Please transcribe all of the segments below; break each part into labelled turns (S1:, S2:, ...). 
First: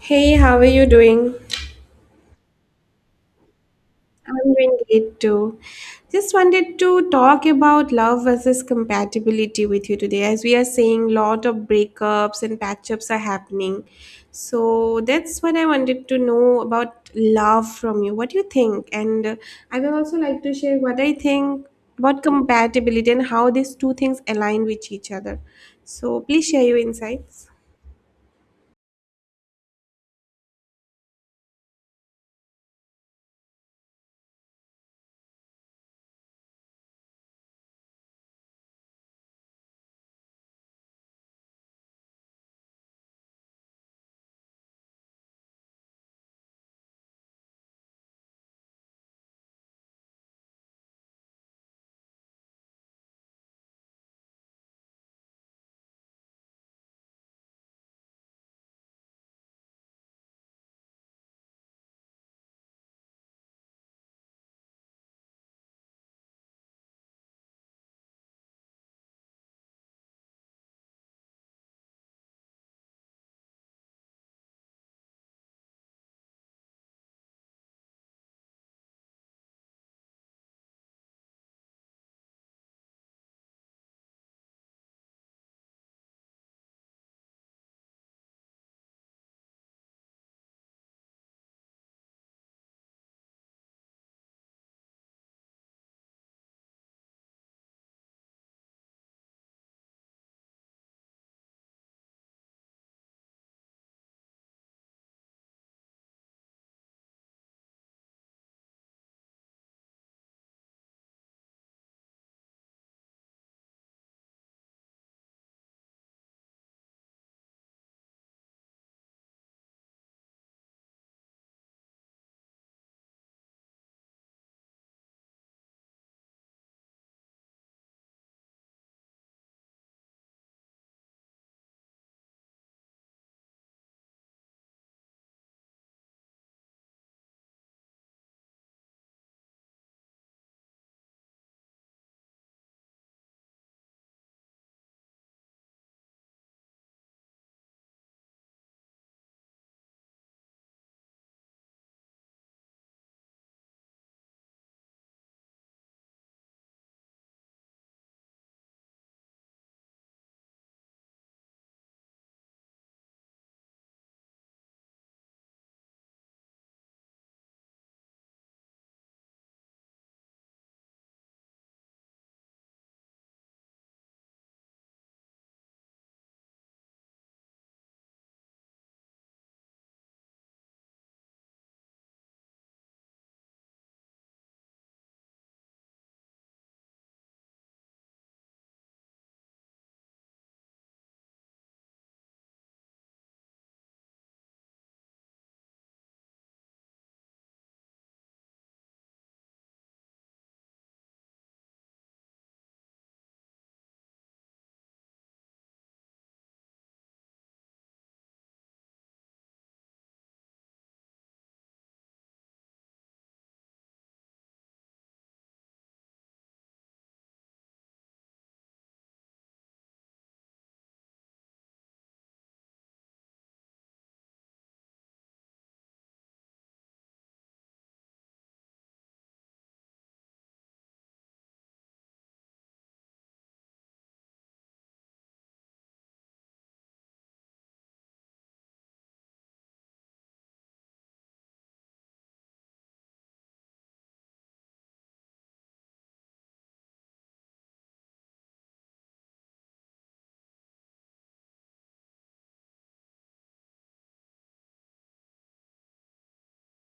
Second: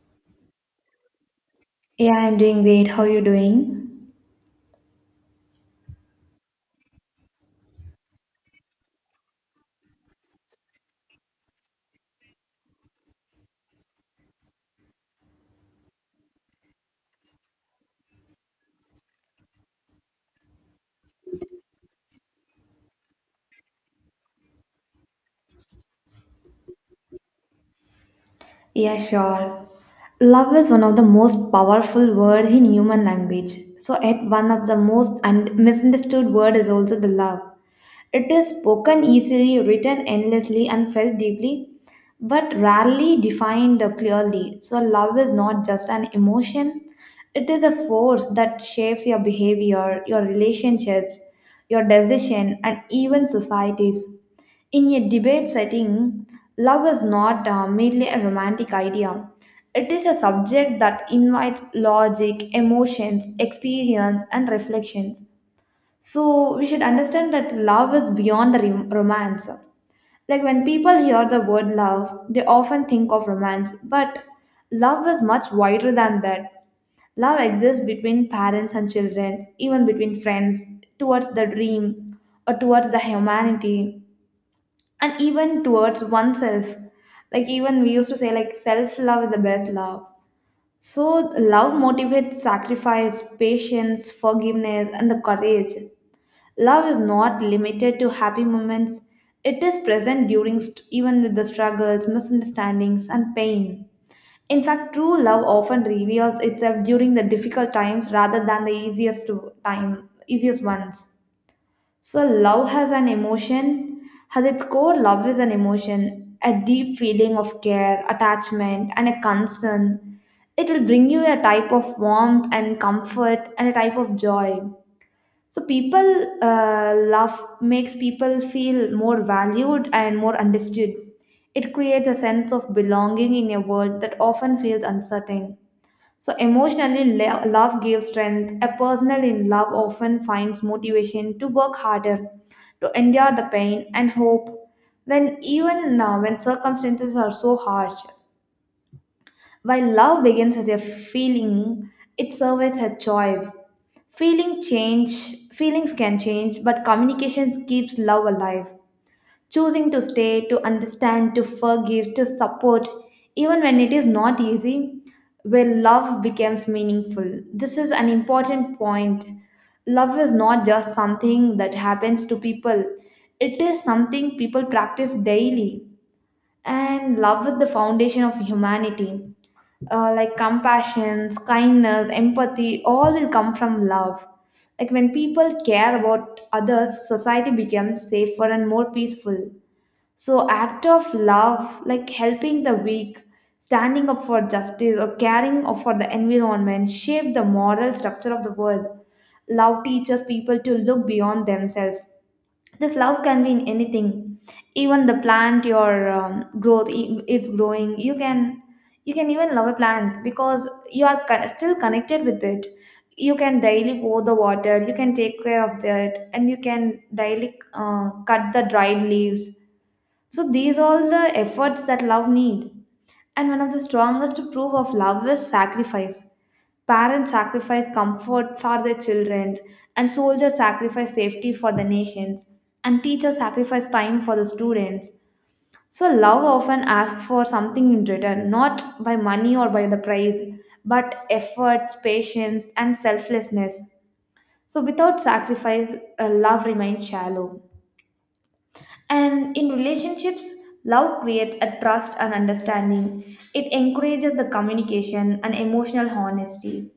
S1: Hey, how are you doing?
S2: Yeah, I'm doing great. How are you doing?
S1: I'm doing great too. Just wanted to talk about love versus compatibility with you today, as we are seeing lot of breakups and patch-ups are happening. So that's what I wanted to know about love from you. What do you think? And I will also like to share what I think about compatibility and how these two things align with each other. So please share your insights.
S2: Yeah, sure. Love is one of the most powerful word in human language. So, at one of the most and misunderstood word is also the love. It is spoken easily, written endlessly, and felt deeply, but rarely defined clearly. So, love is not just an emotion, it is a force that shapes your behavior, your relationships, your decision, and even societies. In a debate setting, love is not merely a romantic idea. It is a subject that invites logic, emotions, experience, and reflections. So we should understand that love is beyond the romance. Like when people hear the word love, they often think of romance, but love is much wider than that. Love exists between parents and children, even between friends, towards the dream or towards the humanity, and even towards oneself. Like even we used to say like self-love is the best love. So love motivates sacrifice, patience, forgiveness, and the courage. Love is not limited to happy moments, it is present during even with the struggles, misunderstandings, and pain. In fact, true love often reveals itself during the difficult times rather than the easiest ones. So, love has an emotion, has its core, love is an emotion, a deep feeling of care, attachment, and a concern. It will bring you a type of warmth and comfort and a type of joy. So people love makes people feel more valued and more understood. It creates a sense of belonging in a world that often feels uncertain. So emotionally, love gives strength. A person in love often finds motivation to work harder, to endure the pain and hope when even now when circumstances are so harsh. While love begins as a feeling, it surveys a choice. Feelings can change, but communication keeps love alive. Choosing to stay, to understand, to forgive, to support, even when it is not easy, where love becomes meaningful. This is an important point. Love is not just something that happens to people, it is something people practice daily, and love is the foundation of humanity. Uh, like compassion, kindness, empathy all will come from love. Like when people care about others, society becomes safer and more peaceful. So act of love, like helping the weak, standing up for justice, or for the environment, shape the moral structure of the world. Love teaches people to look beyond themselves. This love can be in anything. Even the plant your growth, it's growing. You can, you can even love a plant because you are still connected with it. You can daily pour the water, you can take care of that, and you can daily cut the dried leaves. So these all the efforts that love need. And one of the strongest proof of love is sacrifice. Parents sacrifice comfort for their children, and soldiers sacrifice safety for the nations, and teachers sacrifice time for the students. So love often asks for something in return, not by money or by the price, but efforts, patience, and selflessness. So without sacrifice, love remains shallow. And in relationships, love creates a trust and understanding. It encourages the communication and emotional honesty.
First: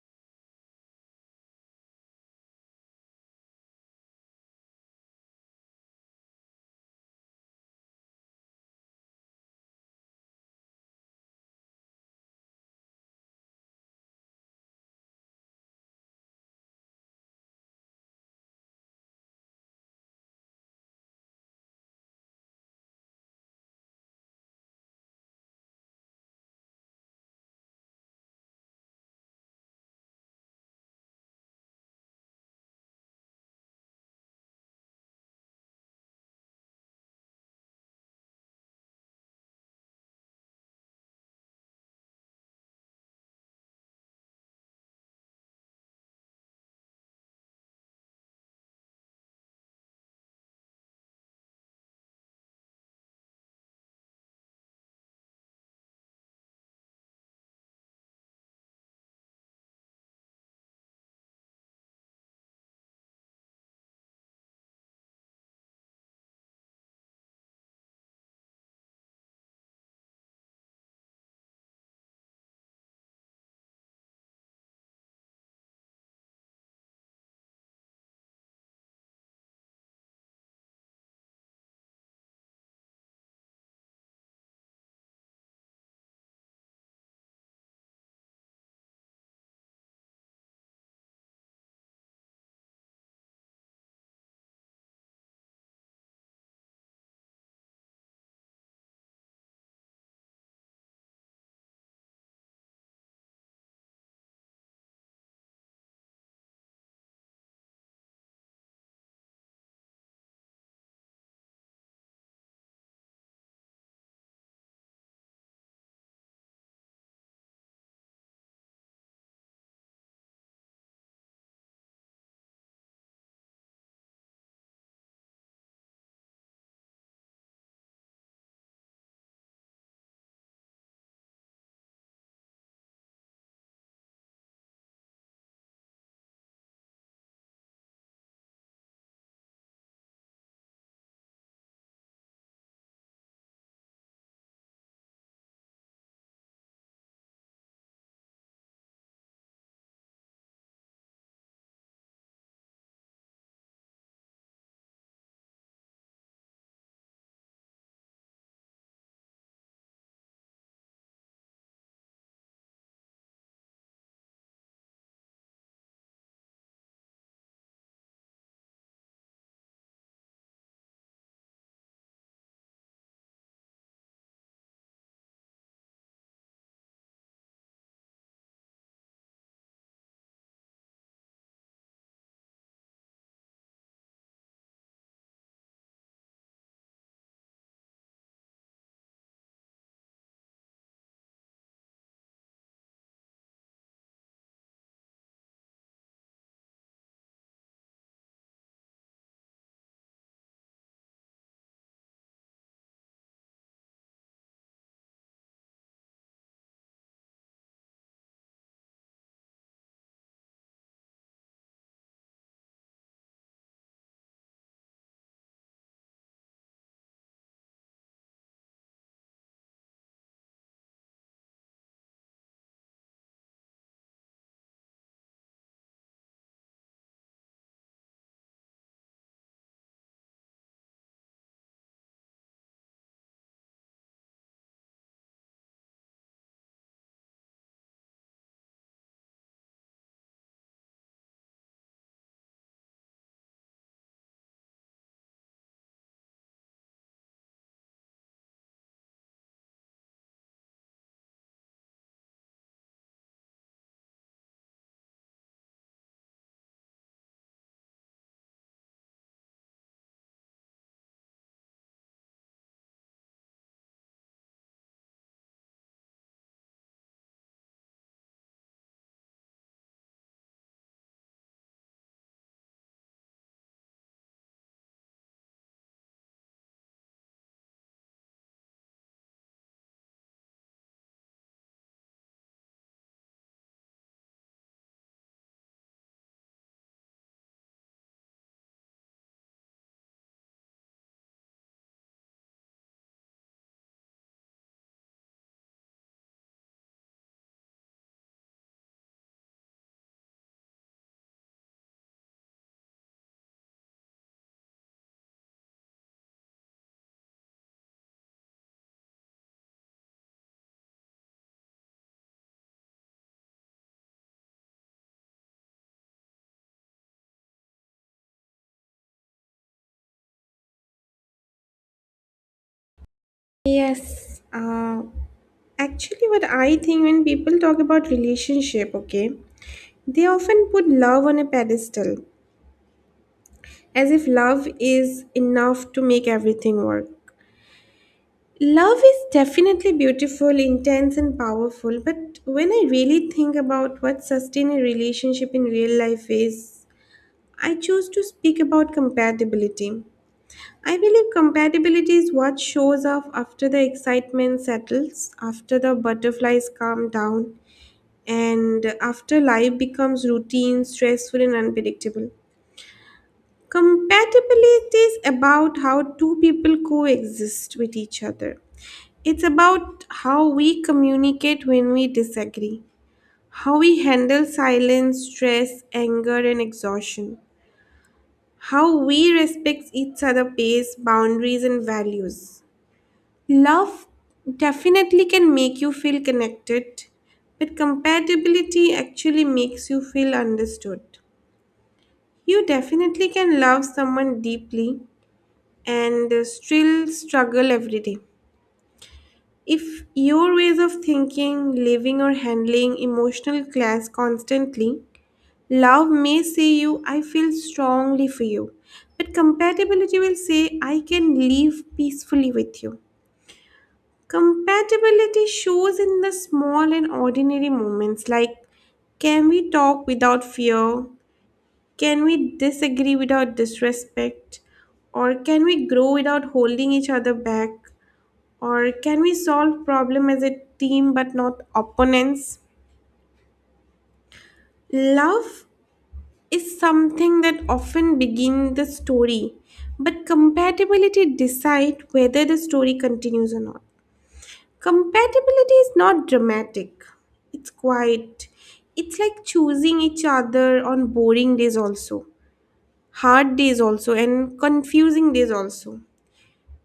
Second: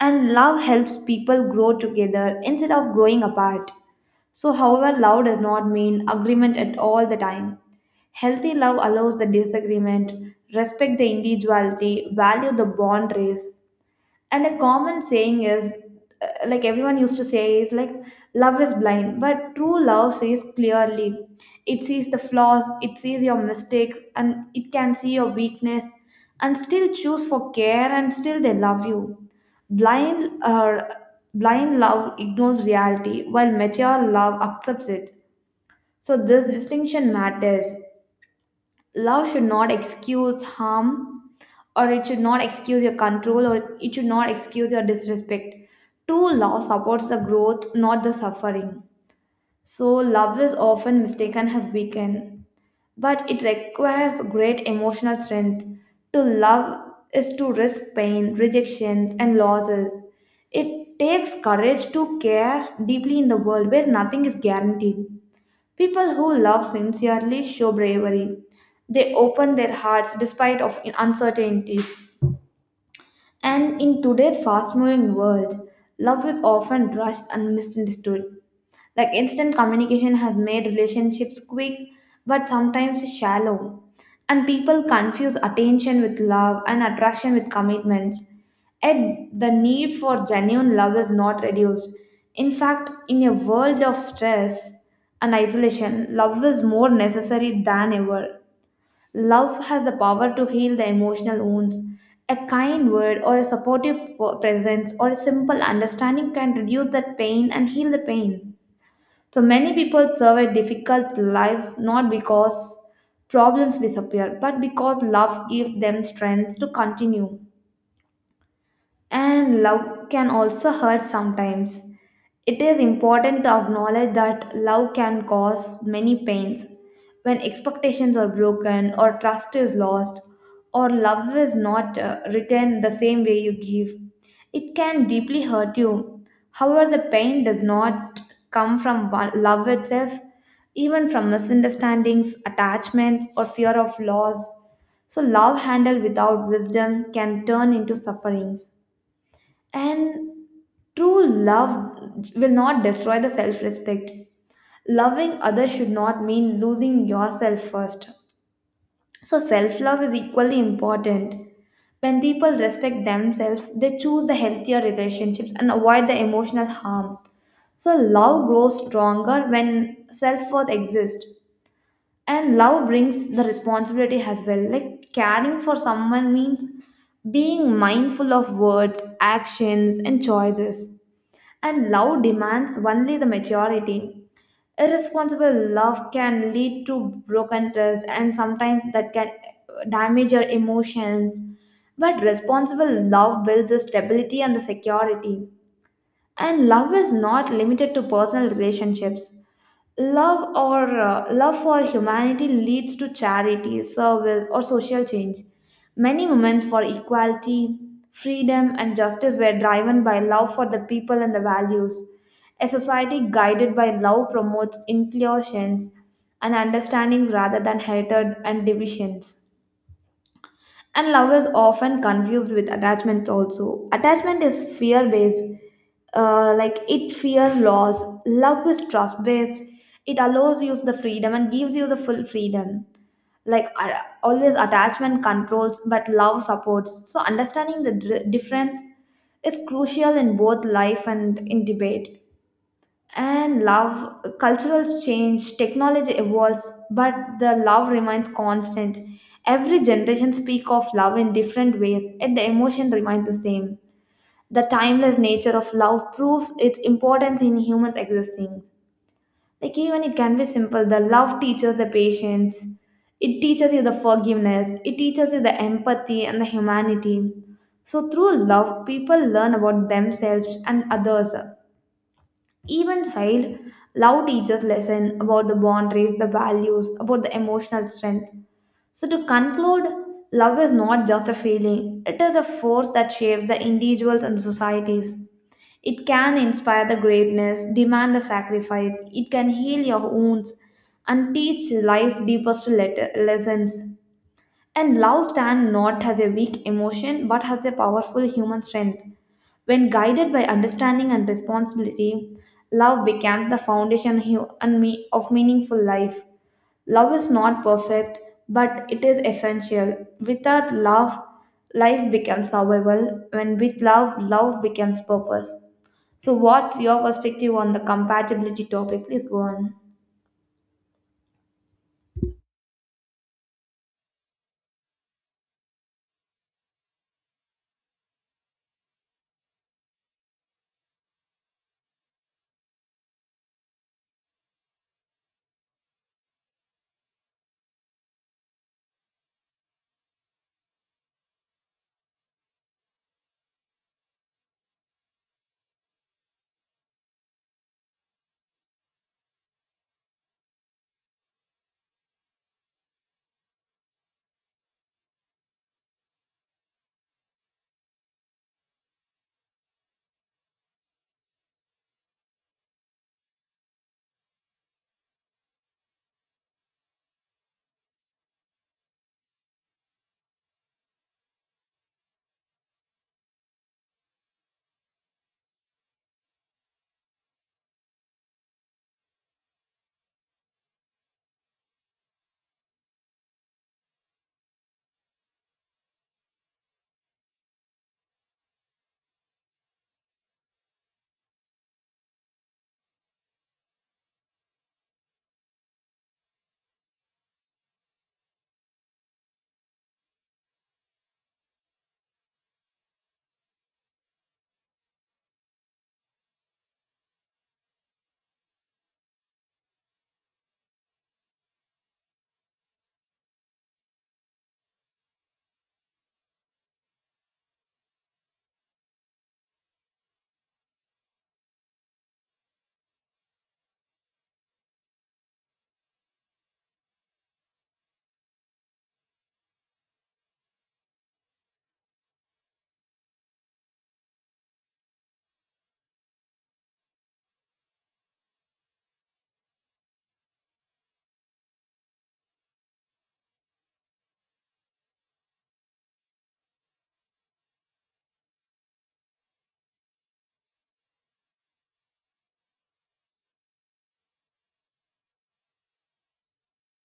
S2: And love helps people grow together instead of growing apart. So, however, love does not mean agreement at all the time. Healthy love allows the disagreement, respect the individuality, value the bond raised, and a common saying is, like everyone used to say is, like, love is blind but true love sees clearly. It sees the flaws, it sees your mistakes, and it can see your weakness, and still choose for care, and still they love you. blind or Blind love ignores reality while mature love accepts it. So this distinction matters. Love should not excuse harm, or it should not excuse your control, or it should not excuse your disrespect. True love supports the growth, not the suffering. So love is often mistaken as weakened, but it requires great emotional strength. To love is to risk pain, rejections, and losses. It takes courage to care deeply in the world where nothing is guaranteed. People who love sincerely show bravery. They open their hearts despite of uncertainties. And in today's fast moving world, love is often rushed and misunderstood. Like instant communication has made relationships quick but sometimes shallow. And people confuse attention with love and attraction with commitments. Yet the need for genuine love is not reduced. In fact, in a world of stress and isolation, love is more necessary than ever. Love has the power to heal the emotional wounds. A kind word, or a supportive presence, or a simple understanding can reduce that pain and heal the pain. So many people survive difficult lives not because problems disappear, but because love gives them strength to continue. And love can also hurt sometimes. It is important to acknowledge that love can cause many pains. When expectations are broken, or trust is lost, or love is not returned the same way you give, it can deeply hurt you. However, the pain does not come from love itself, even from misunderstandings, attachments, or fear of loss. So, love handled without wisdom can turn into sufferings. And true love will not destroy the self respect. Loving others should not mean losing yourself first. So, self love is equally important. When people respect themselves, they choose the healthier relationships and avoid the emotional harm. So, love grows stronger when self worth exists. And love brings the responsibility as well. Like, caring for someone means being mindful of words, actions, and choices. And love demands only the maturity. Irresponsible love can lead to broken trust, and sometimes that can damage your emotions. But responsible love builds the stability and the security. And love is not limited to personal relationships. Love for humanity leads to charity, service, or social change. Many movements for equality, freedom, and justice were driven by love for the people and the values. A society guided by love promotes inclusions and understandings rather than hatred and divisions. And love is often confused with attachment also. Attachment is fear based, like it fear loss. Love is trust based. It allows you the freedom and gives you the full freedom. Like uh, Always, attachment controls, but love supports. So understanding the difference is crucial in both life and in debate. And love, cultural change, technology evolves, but the love remains constant. Every generation speak of love in different ways, yet the emotion remains the same. The timeless nature of love proves its importance in humans existing. Like even it can be simple, the love teaches the patience, it teaches you the forgiveness, it teaches you the empathy and the humanity. So through love people learn about themselves and others. Even failed, love teaches lesson about the boundaries, the values, about the emotional strength. So to conclude, love is not just a feeling; it is a force that shapes the individuals and societies. It can inspire the greatness, demand the sacrifice. It can heal your wounds and teach life deepest lessons. And love stand not as a weak emotion but as a powerful human strength. When guided by understanding and responsibility, love becomes the foundation of meaningful life. Love is not perfect, but it is essential. Without love, life becomes survival. When with love, love becomes purpose. So, what's your perspective on the compatibility topic? Please go on.
S1: Yes, uh, Actually, what I think when people talk about relationship, okay, they often put love on a pedestal as if love is enough to make everything work. Love is definitely beautiful, intense, and powerful, but when I really think about what sustain a relationship in real life is, I choose to speak about compatibility. I believe compatibility is what shows up after the excitement settles, after the butterflies calm down, and after life becomes routine, stressful, and unpredictable. Compatibility is about how two people coexist with each other. It's about how we communicate when we disagree, how we handle silence, stress, anger, and exhaustion, how we respect each other's pace, boundaries, and values. Love definitely can make you feel connected, but compatibility actually makes you feel understood. You definitely can love someone deeply and still struggle every day. If your ways of thinking, living, or handling emotional clash constantly, love may say you, I feel strongly for you. But compatibility will say, I can live peacefully with you. Compatibility shows in the small and ordinary moments like can we talk without fear? Can we disagree without disrespect? Or can we grow without holding each other back? Or can we solve problem as a team but not opponents? Love is something that often begin the story, but compatibility decide whether the story continues or not. Compatibility is not dramatic. It's quiet. It's like choosing each other on boring days also, hard days also, and confusing days also.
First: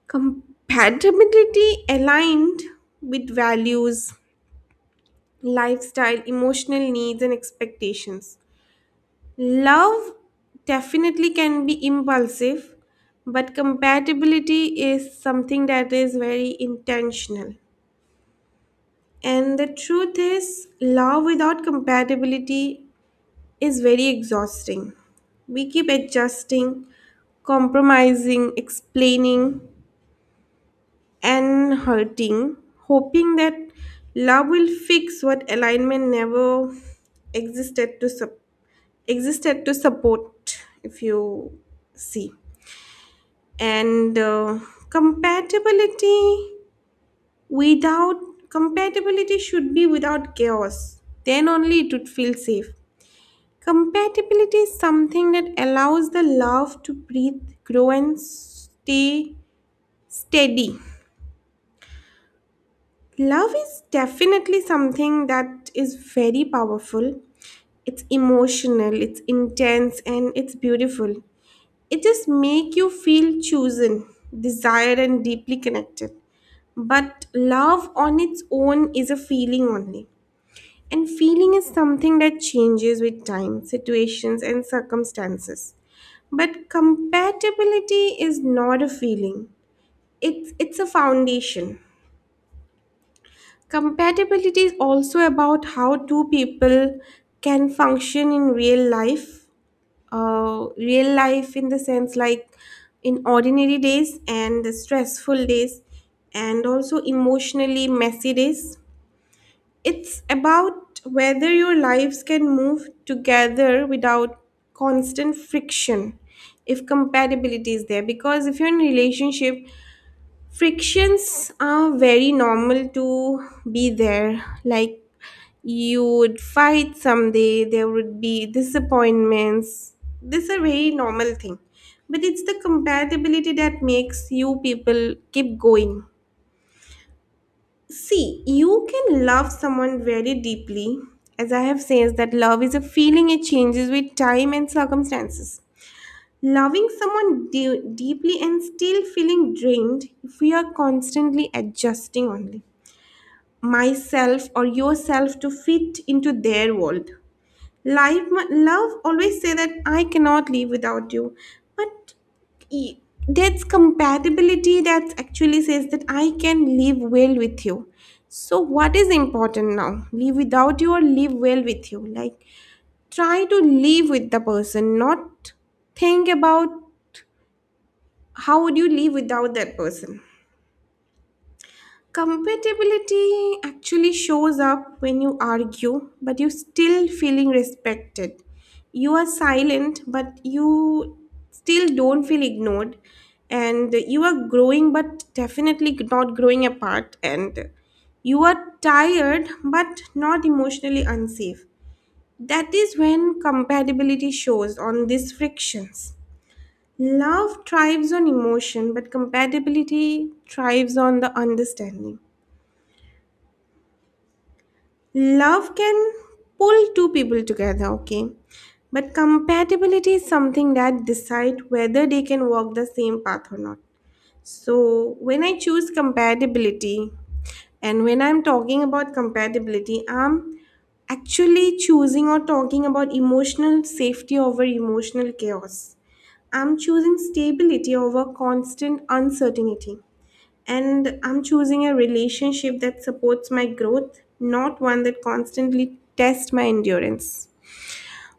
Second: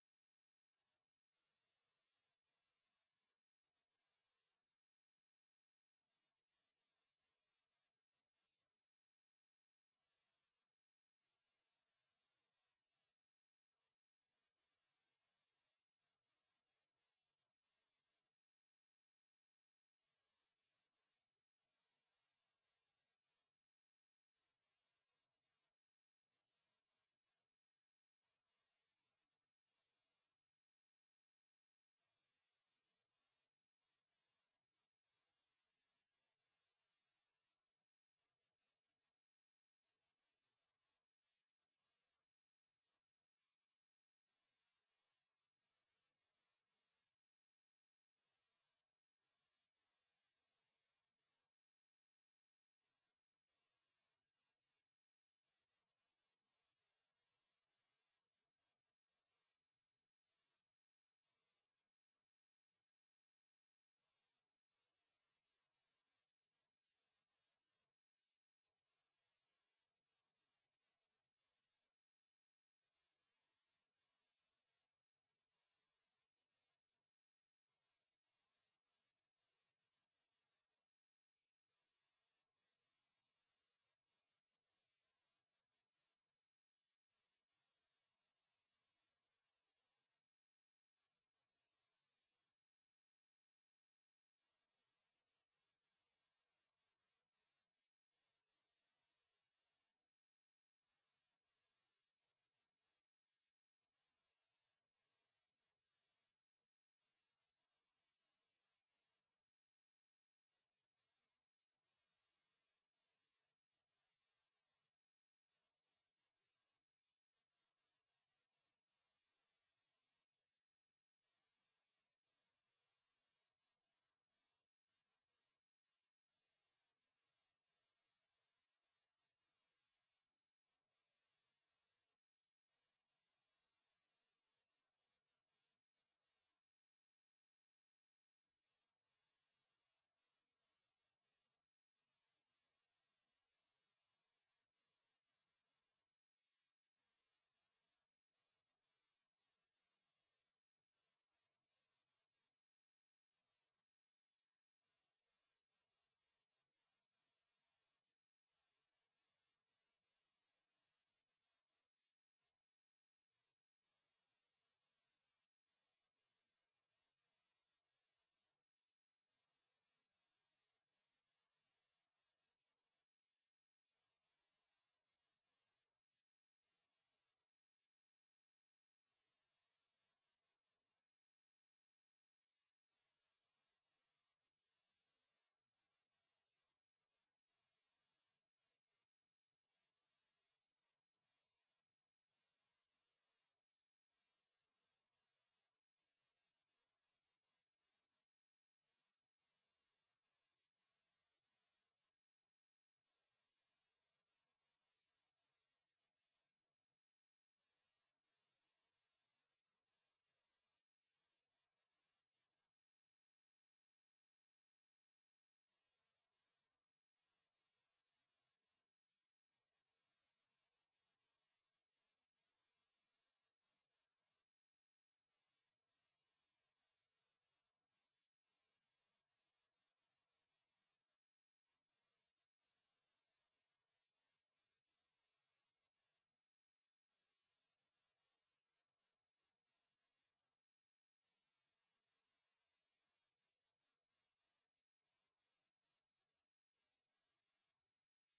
S1: Compatibility aligned with values, lifestyle, emotional needs, and expectations. Love definitely can be impulsive, but compatibility is something that is very intentional. And the truth is, love without compatibility is very exhausting. We keep adjusting, compromising, explaining, and hurting, hoping that love will fix what alignment never existed to sup- existed to support. If you see, and compatibility Without compatibility should be without chaos. Then only it would feel safe. Compatibility is something that allows the love to breathe, grow and stay steady. Love is definitely something that is very powerful. It's emotional, it's intense and it's beautiful. It just make you feel chosen, desired and deeply connected. But love on its own is a feeling only. And feeling is something that changes with time, situations, and circumstances. But compatibility is not a feeling, it's a foundation. Compatibility is also about how two people can function in real life in the sense like in ordinary days and the stressful days, and also emotionally messy days. It's about whether your lives can move together without constant friction, if compatibility is there. Because if you're in a relationship, frictions are very normal to be there. Like you would fight someday, there would be disappointments. This is a very normal thing. But it's the compatibility that makes you people keep going. See, you can love someone very deeply, as I have said that love is a feeling it changes with time and circumstances. Loving someone deeply and still feeling drained if we are constantly adjusting only myself or yourself to fit into their world. Life, Love always say that I cannot live without you, but e- that's compatibility that actually says that I can live well with you. So what is important now? Live without you or live well with you? Like try to live with the person, not think about how would you live without that person. Compatibility actually shows up when you argue, but you're still feeling respected. You are silent, but you still don't feel ignored. And you are growing, but definitely not growing apart. And you are tired, but not emotionally unsafe. That is when compatibility shows on these frictions. Love thrives on emotion, but compatibility thrives on the understanding. Love can pull two people together, okay? But compatibility is something that decide whether they can walk the same path or not. So when I choose compatibility and when I'm talking about compatibility, I'm actually choosing or talking about emotional safety over emotional chaos. I'm choosing stability over constant uncertainty and I'm choosing a relationship that supports my growth, not one that constantly tests my endurance.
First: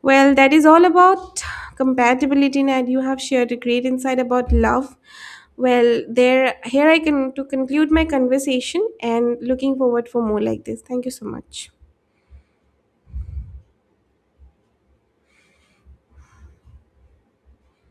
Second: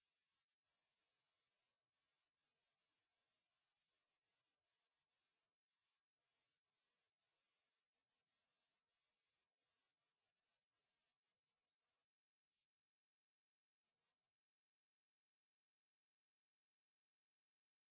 S1: Well, that is all about compatibility, and you have shared a great insight about love. Well, there here I can to conclude my conversation and looking forward for more like this. Thank you so much.